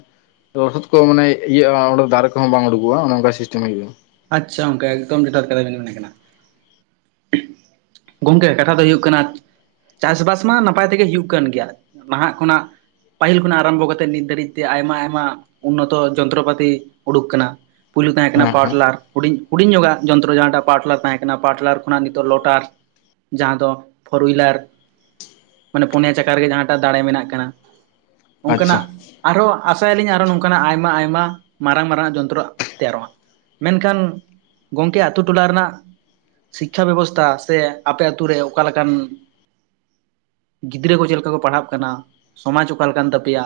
ᱞᱚᱥᱚᱫ ᱠᱚ ᱢᱟᱱᱮ ᱤᱭᱟᱹᱜᱼᱟ, ᱚᱸᱰᱮ ᱫᱟᱨᱮ ᱠᱚᱦᱚᱸ ᱵᱟᱝ ᱩᱰᱩᱠᱚᱜᱼᱟ, ᱚᱱᱮ ᱚᱱᱠᱟ ᱥᱤᱥᱴᱮᱢ ᱦᱩᱭᱩᱜᱼᱟ᱾ ᱟᱪᱪᱷᱟ ᱜᱚᱝᱠᱮ ᱮᱠᱫᱚᱢ ᱡᱚᱛᱷᱟᱛ ᱠᱟᱛᱷᱟ ᱜᱮ ᱢᱮᱱᱮᱫ ᱠᱟᱱᱟ᱾ ᱜᱚᱝᱠᱮ ᱠᱟᱛᱷᱟ ᱫᱚ ᱦᱩᱭᱩᱜ ᱠᱟᱱᱟ ᱪᱟᱥᱵᱟᱥ ᱢᱟ ᱱᱟᱯᱟᱭ ᱛᱮᱜᱮ ᱦᱩᱭᱩᱜ ᱠᱟᱱ ᱜᱮᱭᱟ, ᱱᱟᱦᱟᱜ ᱠᱷᱚᱱᱟᱜ᱾ ᱯᱟᱹᱦᱤᱞ ᱠᱷᱚᱱᱟᱜ ᱟᱨᱟᱢᱵᱷᱚ ᱠᱟᱛᱮᱫ ᱱᱤᱛ ᱫᱷᱟᱹᱨᱤᱡ ᱛᱮ ᱟᱭᱢᱟ ᱟᱭᱢᱟ ᱩᱱᱱᱚᱛᱚ ᱡᱚᱱᱛᱨᱚᱯᱟᱛᱤ ᱩᱰᱩᱠ ᱟᱠᱟᱱᱟ᱾ ᱯᱩᱭᱞᱩ ᱛᱟᱦᱮᱸ ᱠᱟᱱᱟ ᱦᱮᱸ ᱯᱟᱣᱟᱨ ᱦᱮᱸ ᱴᱤᱞᱟᱨ ᱦᱩᱰᱤᱧ, ᱦᱩᱰᱤᱧ ᱧᱚᱜᱟᱜ ᱡᱚᱱᱛᱨᱚ ᱡᱟᱦᱟᱸᱴᱟᱜ ᱯᱟᱣᱟᱨ ᱴᱤᱞᱟᱨ ᱛᱟᱦᱮᱸ ᱠᱟᱱᱟ ᱯᱟᱣᱟᱨ ᱴᱤᱞᱟᱨ ᱠᱷᱚᱱᱟᱜ ᱱᱤᱛᱚᱜ ᱞᱚᱴᱟᱨ ᱡᱟᱸ ᱫᱚ ᱯᱷᱳᱨ ᱩᱭᱞᱟᱨᱼᱼ ᱢᱟᱱᱮ ᱯᱩᱱᱭᱟ ᱪᱟᱠᱟ ᱨᱮᱜᱮ ᱡᱟᱦᱟᱸᱴᱟᱜ ᱫᱟᱲᱮ ᱢᱮᱱᱟᱜ ᱠᱟᱱᱟ ᱟᱪᱪᱷᱟ ᱚᱱᱠᱟᱱᱟᱜ ᱟᱨᱦᱚᱸ ᱟᱥᱟᱭᱟᱞᱤᱧ ᱟᱨᱚ ᱱᱚᱝᱠᱟᱱᱟᱜ ᱟᱭᱢᱟ ᱟᱭᱢᱟ ᱢᱟᱨᱟᱝ ᱢᱟᱨᱟᱝᱱᱟᱜ ᱡᱚᱱᱛᱨᱚ ᱛᱮᱭᱟᱨᱚᱜᱼᱟ ᱢᱮᱱᱠᱷᱟᱱ ᱜᱚᱝᱠᱮ ᱟᱛᱩ ᱴᱚᱞᱟ ᱨᱮᱱᱟᱜ ᱥᱤᱠᱠᱷᱟ ᱵᱮᱵᱚᱥᱛᱷᱟ ᱥᱮ ᱟᱯᱮ ᱟᱛᱩ ᱨᱮ ᱚᱠᱟ ᱞᱮᱠᱟᱱ ᱜᱤᱫᱽᱨᱟᱹ ᱠᱚ ᱪᱮᱜ ᱞᱮᱠᱟ ᱠᱚ ᱯᱟᱲᱦᱟᱜ ᱠᱟᱱᱟ ᱥᱚᱢᱟᱡᱽ ᱚᱠᱟᱞᱮᱠᱟᱱ ᱛᱟᱯᱮᱭᱟ᱾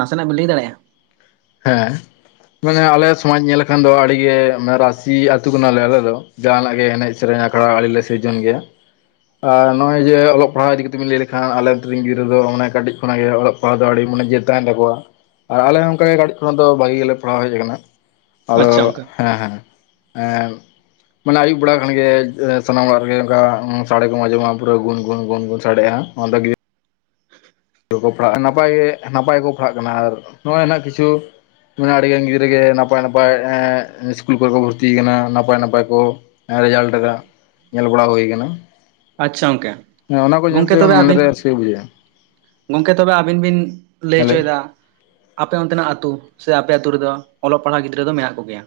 ᱱᱟᱥᱮᱱᱟᱜ ᱵᱮᱤᱱ ᱞᱟᱹᱭ ᱫᱟᱲᱭᱟᱜᱼᱟ᱾ ᱦᱮᱸ ᱢᱟᱱᱮ ᱟᱞᱮ ᱥᱚᱢᱟᱡᱽ ᱧᱮᱞ ᱞᱮᱠᱷᱟᱱ ᱫᱚ ᱟᱹᱰᱤ ᱜᱮ ᱨᱟᱥᱤ ᱟᱹᱛᱩ ᱠᱟᱱᱟᱞᱮ ᱟᱞᱮ ᱫᱚ᱾ ᱡᱟᱦᱟᱱᱟᱜ ᱜᱮ ᱮᱱᱮᱡ ᱥᱮᱨᱮᱧ ᱟᱠᱷᱲᱟ ᱟᱹᱰᱤ ᱞᱮ ᱥᱤᱨᱤᱡᱚᱱ ᱜᱮᱭᱟ᱾ ᱟᱨ ᱱᱚᱜᱼᱚᱭ ᱡᱮ ᱚᱞᱚᱜ ᱯᱟᱲᱦᱟᱣ ᱤᱫᱤ ᱠᱟᱛᱮ ᱵᱮᱱ ᱞᱟᱹᱭ ᱞᱮᱠᱷᱟᱱ ᱟᱞᱮ ᱱᱚᱛᱮ ᱨᱮᱱ ᱜᱤᱫᱨᱟᱹ ᱫᱚ ᱢᱟᱱᱮ ᱠᱟᱹᱴᱤᱡ ᱠᱷᱚᱱᱟᱜ ᱜᱮ ᱚᱞᱚᱜ ᱦᱚᱲ ᱫᱚ ᱟᱹᱰᱤ ᱢᱟᱱᱮ ᱡᱮᱛ ᱛᱟᱦᱮᱸᱱ ᱛᱟᱠᱚᱣᱟ ᱟᱨ ᱟᱞᱮ ᱦᱚᱸ ᱚᱱᱠᱟ ᱜᱮ ᱠᱟᱹᱴᱤᱡ ᱛᱚ ᱟᱫᱚ ᱵᱷᱟᱹᱜᱤ ᱜᱮᱞᱮ ᱯᱟᱲᱟᱣ ᱦᱮᱡ ᱟᱠᱟᱱᱟ, ᱟᱫᱚ ᱟᱪᱪᱷᱟ ᱜᱚᱝᱠᱮ ᱦᱮᱸ ᱦᱮᱸ ᱦᱮᱸ ᱮᱸ ᱢᱟᱱᱮ ᱟᱭᱩᱵ ᱵᱮᱲᱟ ᱠᱷᱟᱱ ᱜᱮ ᱥᱟᱱᱟᱢ ᱚᱲᱟᱜ ᱨᱮᱜᱮ ᱚᱱᱠᱟ ᱥᱟᱰᱮ ᱠᱚᱢ ᱟᱸᱡᱚᱢᱟ ᱯᱩᱨᱟᱹ ᱜᱩᱱ ᱜᱩᱱ ᱜᱩᱱ ᱜᱩᱱ ᱥᱟᱰᱮᱭᱟᱜᱼᱟ ᱚᱱᱟ ᱫᱚ ᱜᱤᱫᱽᱨᱟᱹ ᱯᱟᱲᱦᱟᱜᱼᱟ ᱱᱟᱯᱟᱭ ᱜᱮ ᱱᱟᱯᱟᱭ ᱜᱮᱠᱚ ᱯᱟᱲᱦᱟᱜ ᱠᱟᱱᱟ ᱟᱨ ᱱᱚᱜᱼᱚᱭ ᱱᱟᱦᱟᱜ ᱠᱤᱪᱷᱩ ᱟᱹᱰᱤᱜᱟᱱ ᱜᱤᱫᱽᱨᱟᱹ ᱜᱮ ᱱᱟᱯᱟᱭ ᱱᱟᱯᱟᱭᱸ ᱤᱥᱠᱩᱞ ᱠᱚᱨᱮ ᱠᱚ ᱵᱷᱩᱨᱛᱤ ᱟᱠᱟᱱᱟ ᱱᱟᱯᱟᱭ ᱱᱟᱯᱟᱭ ᱠᱚ ᱨᱮᱡᱟᱞᱴ ᱧᱮᱞ ᱵᱟᱲᱟ ᱦᱩᱭ ᱟᱠᱟᱱᱟ ᱟᱪᱷᱟ ᱜᱚᱢᱠᱮ ᱦᱮᱸ ᱚᱱᱟ ᱠᱚ ᱧᱮᱞᱛᱮ ᱢᱚᱱᱮᱨᱮ ᱨᱟᱹᱥᱠᱟᱹ ᱵᱩᱡᱷᱟᱹᱜᱼᱟ ᱜᱚᱢᱠᱮ ᱛᱚᱵᱮ ᱟᱹᱵᱤᱱ ᱵᱤᱱ ᱞᱟᱹᱭ ᱦᱮᱞᱳ ᱦᱮᱸ ᱦᱚᱪᱚᱭᱮᱫᱟ ᱟᱯᱮ ᱚᱱᱛᱮᱱᱟᱜ ᱟ. ᱛᱳ ᱥᱮ ᱟᱯᱮ ᱟ. ᱛᱳ ᱨᱮᱫᱚ ᱚᱞᱚᱜ ᱯᱟᱲᱦᱟᱜ ᱜᱤᱫᱽᱨᱟᱹ ᱫᱚ ᱢᱮᱱᱟᱜ ᱠᱚᱜᱮᱭᱟ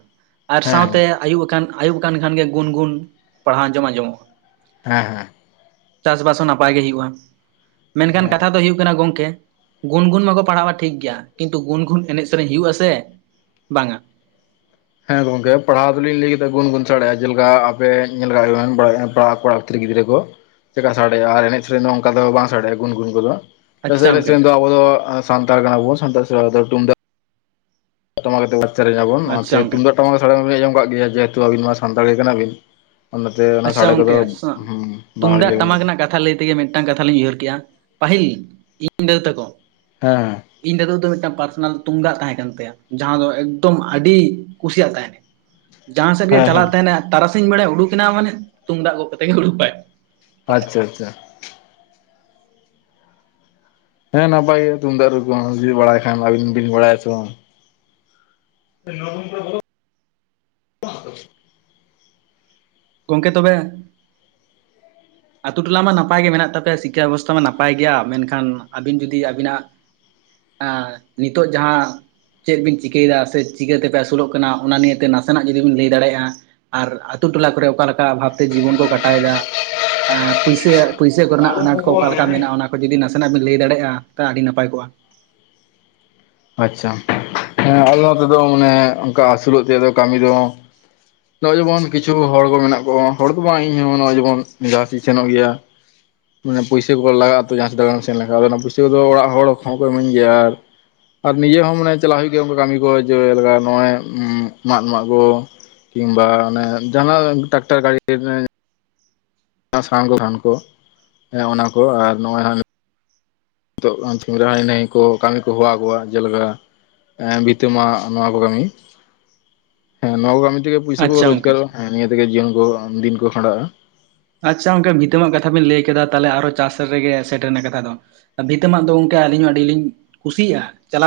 ᱟᱨ ᱦᱮᱸ ᱥᱟᱶᱛᱮ ᱟᱹᱭᱩᱵ ᱟᱠᱟᱱ ᱟᱭᱩᱵ ᱟᱠᱟᱱ ᱠᱷᱟᱱᱜᱮ ᱜᱩᱱ ᱜᱩᱱ ᱯᱟᱲᱦᱟᱣ ᱟᱸᱡᱚᱢ ᱟᱸᱡᱚᱢᱚᱜᱼᱟ ᱦᱮᱸ ᱦᱮᱸ ᱪᱟᱥᱵᱟᱥ ᱦᱚᱸ ᱱᱟᱯᱟᱭ ᱜᱮ ᱦᱳᱭᱳᱜᱼᱟ ᱢᱮᱱᱠᱷᱟᱱ ᱦᱮᱸ ᱠᱟᱛᱷᱟ ᱫᱚ ᱦᱳᱭᱳᱜ ᱠᱟᱱᱟ ᱦᱩᱭᱩᱜ ᱠᱟᱱᱟ ᱜᱚᱝᱠᱮ ᱜᱩᱱ ᱜᱩᱱ ᱢᱟᱠᱚ ᱯᱟᱲᱦᱟᱜᱼᱟ ᱴᱷᱤᱠ ᱜᱮᱭᱟ ᱠᱤᱱᱛᱩ ᱜᱩᱱ ᱜᱩᱱ ᱮᱱᱮᱡ ᱥᱮᱨᱮᱧ ᱦᱩᱭᱩᱜ ᱟᱥᱮ ᱵᱟᱝᱟ ᱦᱮᱸ ᱜᱚᱝᱠᱮ ᱯᱟᱲᱦᱟᱣ ᱫᱚᱞᱤᱧ ᱞᱟᱹᱭ ᱠᱮᱫ ᱜᱩᱱ ᱜᱩᱱ ᱥᱟᱲᱮᱭᱟ ᱡᱮᱞᱮᱠᱟ ᱟᱯᱮ ᱧᱮᱞ ᱞᱮᱠᱟ ᱠᱟᱹᱴᱤᱡ ᱜᱤᱫᱽᱨᱟᱹ ᱠᱚ ᱪᱮᱠᱟ ᱥᱟᱰᱮᱭᱟ ᱟᱨ ᱮᱱᱮᱡ ᱥᱮᱨᱮᱧ ᱫᱚ ᱚᱱᱠᱟ ᱫᱚ ᱵᱟᱝ ᱥᱟᱰᱮᱭᱟᱜᱼᱟ ᱜᱩᱱ ᱜᱩᱱ ᱠᱚᱫᱚ ᱟᱪᱪᱷᱟ ᱜᱚᱝᱠᱮ ᱮ ᱫᱚ ᱟᱵᱚ ᱫᱚ ᱥᱟᱱᱛᱟᱲ ᱠᱟᱱᱟ ᱵᱚᱱ ᱥᱟᱱᱛᱟᱲ ᱛᱩᱢᱫᱟᱜ [inaudible] ᱟᱪᱪᱷᱟ ᱚᱱᱟᱛᱮ ᱜᱚᱝᱠᱮ ᱛᱩᱢᱫᱟᱜ ᱴᱟᱢᱟᱠ ᱥᱮ ᱵᱤᱱ ᱟᱸᱚᱢ ᱠᱫ ᱜᱮᱭᱟ ᱡᱮᱦᱮᱛᱩ ᱟᱵᱤᱱ ᱢᱟ ᱥᱟᱱᱛᱟᱲᱤ ᱠᱟᱱᱟ ᱵᱤᱱ ᱚᱱᱟᱛᱮ ᱚᱱᱟ ᱟᱪᱷᱟ ᱥᱟᱰᱮ ᱠᱚᱫᱚ ᱜᱚᱝᱠᱮ ᱵᱟᱝᱞᱤᱧ ᱛᱩᱢᱫᱟᱜ ᱞᱟᱹᱭᱟᱵᱤᱱ ᱴᱟᱢᱟᱠ ᱠᱟᱱᱟ ᱨᱮᱱᱟᱜ ᱠᱟᱛᱷᱟ ᱞᱟᱹᱭ ᱛᱮᱜᱮ ᱢᱤᱫᱴᱮᱱ ᱢᱤᱫᱴᱟᱝ ᱠᱟᱛᱷᱟ ᱞᱤᱧ ᱩᱭᱦᱟᱹᱨ ᱠᱮᱫᱮᱜᱼᱟ ᱯᱟᱹᱦᱤᱞ ᱤᱧ ᱫᱟᱹᱫᱩ ᱛᱟᱠᱚ ᱦᱮᱸ ᱤᱧ ᱫᱟᱫᱩ ᱫᱚ ᱢᱤᱫᱴᱟᱝ ᱯᱟᱨᱥᱚᱱᱟᱞ ᱛᱩᱢᱫᱟᱜ ᱛᱟᱦᱮᱸ ᱠᱟᱱ ᱛᱟᱭᱟ ᱡᱟᱦᱟᱸ ᱫᱚ ᱮᱠᱫᱚᱢ ᱟᱹᱰᱤ ᱠᱩᱥᱤᱭᱟᱜ ᱛᱟᱦᱮᱱᱟ ᱡᱟᱦᱟᱸ ᱥᱮᱫ ᱜᱮ ᱦᱮᱸ ᱦᱮᱸ ᱪᱟᱞᱟᱜ ᱛᱟᱦᱮᱱᱟ ᱛᱟᱨᱟᱥᱤᱧ ᱵᱮᱲᱮ ᱩᱰᱩᱠᱮᱭ ᱢᱟᱱᱮ ᱛᱩᱢᱫᱟᱜ ᱜᱚᱜ ᱠᱟᱛᱮ ᱜᱮ ᱩᱰᱩᱠᱟᱭ ᱟᱪᱷᱟ ᱟᱪᱷᱟ ᱦᱮᱸ ᱱᱟᱯᱟᱭ ᱜᱮ ᱛᱩᱢᱫᱟᱜ ᱨᱩ ᱠᱚ ᱡᱩᱫᱤ ᱵᱟᱲᱟᱭ ᱠᱷᱟᱱ ᱟᱹᱵᱤᱱ ᱵᱤᱱ ᱵᱟᱲᱟᱭᱟ ᱥᱮ ᱵᱟᱝ [unintelligible] ᱜᱚᱝᱠᱮ ᱛᱚᱵᱮ ᱟᱛᱳ ᱴᱚᱞᱟ ᱢᱟ ᱱᱟᱯᱟᱭ ᱜᱮ ᱢᱮᱱᱟᱜ ᱛᱟᱯᱮᱭᱟ ᱥᱤᱠᱠᱷᱟ ᱵᱮᱵᱚᱥᱛᱷᱟ ᱢᱟ ᱱᱟᱯᱟᱭ ᱜᱮᱭᱟ ᱢᱮᱱᱠᱷᱟᱱ ᱟᱹᱵᱤᱱ ᱡᱩᱫᱤ ᱟᱹᱵᱤᱱᱟᱜ ᱟᱨ ᱱᱤᱛᱚᱜ ᱡᱟᱦᱟᱸ ᱪᱮᱫ ᱵᱤᱱ ᱪᱤᱠᱟᱹᱭᱮᱫᱟ ᱥᱮ ᱪᱤᱠᱟᱹ ᱛᱮᱯᱮ ᱟᱹᱥᱩᱞᱚᱜ ᱠᱟᱱᱟ ᱚᱱᱟ ᱱᱤᱭᱮᱛᱮ ᱱᱟᱥᱮᱱᱟᱜ ᱡᱩᱫᱤ ᱵᱤᱱ ᱞᱟᱹᱭ ᱫᱟᱲᱮᱭᱟᱜᱼᱟ ᱟᱨ ᱟ. ᱛᱳ ᱴᱚᱞᱟ ᱠᱚᱨᱮ ᱚᱠᱟ ᱞᱮᱠᱟ ᱵᱷᱟᱵᱛᱮ ᱡᱤᱵᱚᱱ ᱠᱚ ᱠᱟᱴᱟᱣ ᱮᱟ ᱯᱩᱭᱥᱟᱹ ᱯᱩᱭᱥᱟᱹ ᱠᱚᱨᱮᱱᱟᱜ ᱟᱱᱟᱴ ᱠᱚ ᱚᱠᱟ ᱞᱮᱠᱟ ᱢᱮᱱᱟᱜᱼᱟ ᱚᱱᱟ ᱠᱚ ᱡᱩᱫᱤ ᱱᱟᱥᱮᱱᱟᱜ ᱵᱤᱱ ᱞᱟᱹᱭ ᱫᱟᱲᱮᱼᱟ ᱛᱟᱦᱚᱞᱮ ᱟᱹᱰᱤ ᱱᱟᱯᱟᱭ ᱠᱚᱜᱼᱟ ᱟᱪᱷᱟ ᱦᱮᱸ ᱟᱞᱮ ᱱᱚᱛᱚ ᱢᱟᱱᱮ ᱚᱱᱠᱟ ᱟᱹᱥᱩᱞᱚᱜ ᱛᱮ ᱫᱚ ᱠᱟᱹᱢᱤ ᱫᱚ ᱱᱚᱜᱼᱚᱭ ᱡᱮᱢᱚᱱ ᱠᱤᱪᱷᱩ ᱦᱚᱲ ᱠᱚ ᱢᱮᱱᱟᱜ ᱠᱚᱣᱟ ᱦᱚᱲ ᱫᱚ ᱵᱟᱝ ᱤᱧᱦᱚᱸ ᱱᱚᱜᱚᱭ ᱡᱮᱢᱚᱱ ᱡᱟᱦᱟᱸᱥᱤᱧ ᱥᱮᱱᱚᱜ ᱜᱮᱭᱟ ᱢᱟᱱᱮ ᱯᱩᱭᱥᱟᱹ ᱠᱚ ᱞᱟᱜᱟᱜᱼᱟ ᱛᱚ ᱡᱟᱦᱟᱸᱟᱥ ᱫᱟᱜᱟᱱᱢ ᱥᱮᱱ ᱞᱮᱠᱷᱟᱟᱱ ᱟᱫᱚ ᱚᱱᱟ ᱯᱩᱭᱥᱟᱹ ᱠᱚᱫᱚ ᱚᱲᱟᱜ ᱦᱚᱲᱦᱚᱸᱠᱚ ᱤᱟᱹᱧ ᱜᱮᱭᱟ ᱟᱨ ᱟᱨ ᱱᱤᱡᱮ ᱦᱚᱸ ᱢᱟᱱᱮ ᱪᱟᱞᱟᱜ ᱦᱩᱭᱩᱜ ᱜᱮᱭᱟ ᱚᱱ ᱠᱟᱹᱢᱤ ᱠᱚ ᱡᱮᱞᱮᱠᱟ ᱱᱚᱜᱼᱚᱭ ᱢᱟᱜ ᱢᱟᱜ ᱠᱚ ᱠᱤᱝᱵᱟ ᱢᱟᱱᱮ ᱡᱟᱦᱱᱟᱜ ᱴᱟᱠᱴᱟᱨ ᱜᱤ ᱚᱱᱟ ᱥᱟᱱ ᱠᱚ ᱨᱟᱱ ᱠᱚ ᱚᱱᱟ ᱠᱚ ᱟᱨ ᱱᱚᱜᱼᱚᱭᱟ ᱱᱤᱛᱚᱜ ᱥᱚᱦᱨᱟᱭ ᱮᱱᱮᱡ ᱠᱚ ᱠᱟᱹᱢᱤ ᱠᱚ ᱦᱚᱦᱚ ᱟᱠᱚᱣᱟ ᱡᱮᱞᱮᱠᱟ ᱵᱷᱤᱛᱟᱹ ᱢᱟᱜ ᱱᱚᱣᱟ ᱠᱚ ᱠᱟᱹᱢᱤ ᱦᱮᱸ ᱱᱚᱣᱟ ᱠᱚ ᱠᱟᱹᱢᱤ ᱛᱮᱜᱮ ᱯᱚᱭᱥᱟ ᱠᱚ ᱟᱪᱪᱷᱟ ᱜᱚᱝᱠᱮ ᱨᱚᱡᱜᱟᱨᱚᱜᱼᱟ ᱦᱮᱸ ᱱᱤᱭᱟᱹ ᱛᱮᱜᱮ ᱡᱤᱭᱚᱱ ᱠᱚ ᱫᱤᱱ ᱠᱚ ᱠᱷᱟᱸᱰᱟᱜᱼᱟ ᱟᱪᱷᱟ ᱜᱚᱝᱠᱮ ᱱᱤᱛᱟᱹᱢᱟᱜ ᱠᱟᱛᱷᱟ ᱵᱮᱤᱱ ᱞᱟᱹᱭ ᱠᱮᱫᱟ ᱛᱟᱦᱚᱞᱮ ᱟᱨᱚ ᱪᱟᱥ ᱨᱮᱜᱮ ᱥᱮᱴᱮᱨᱮᱱᱟ ᱠᱟᱛᱷᱟ ᱫᱚ ᱵᱷᱤᱛᱟᱹᱢᱟᱜ ᱫᱚ ᱜᱚᱝᱠᱮ ᱟᱹᱞᱤᱧ ᱦᱚᱸ ᱟᱹᱰᱤᱞᱤᱧ ᱠᱩᱥᱤᱭᱟᱜᱼᱟ ᱪᱟᱞᱟᱣ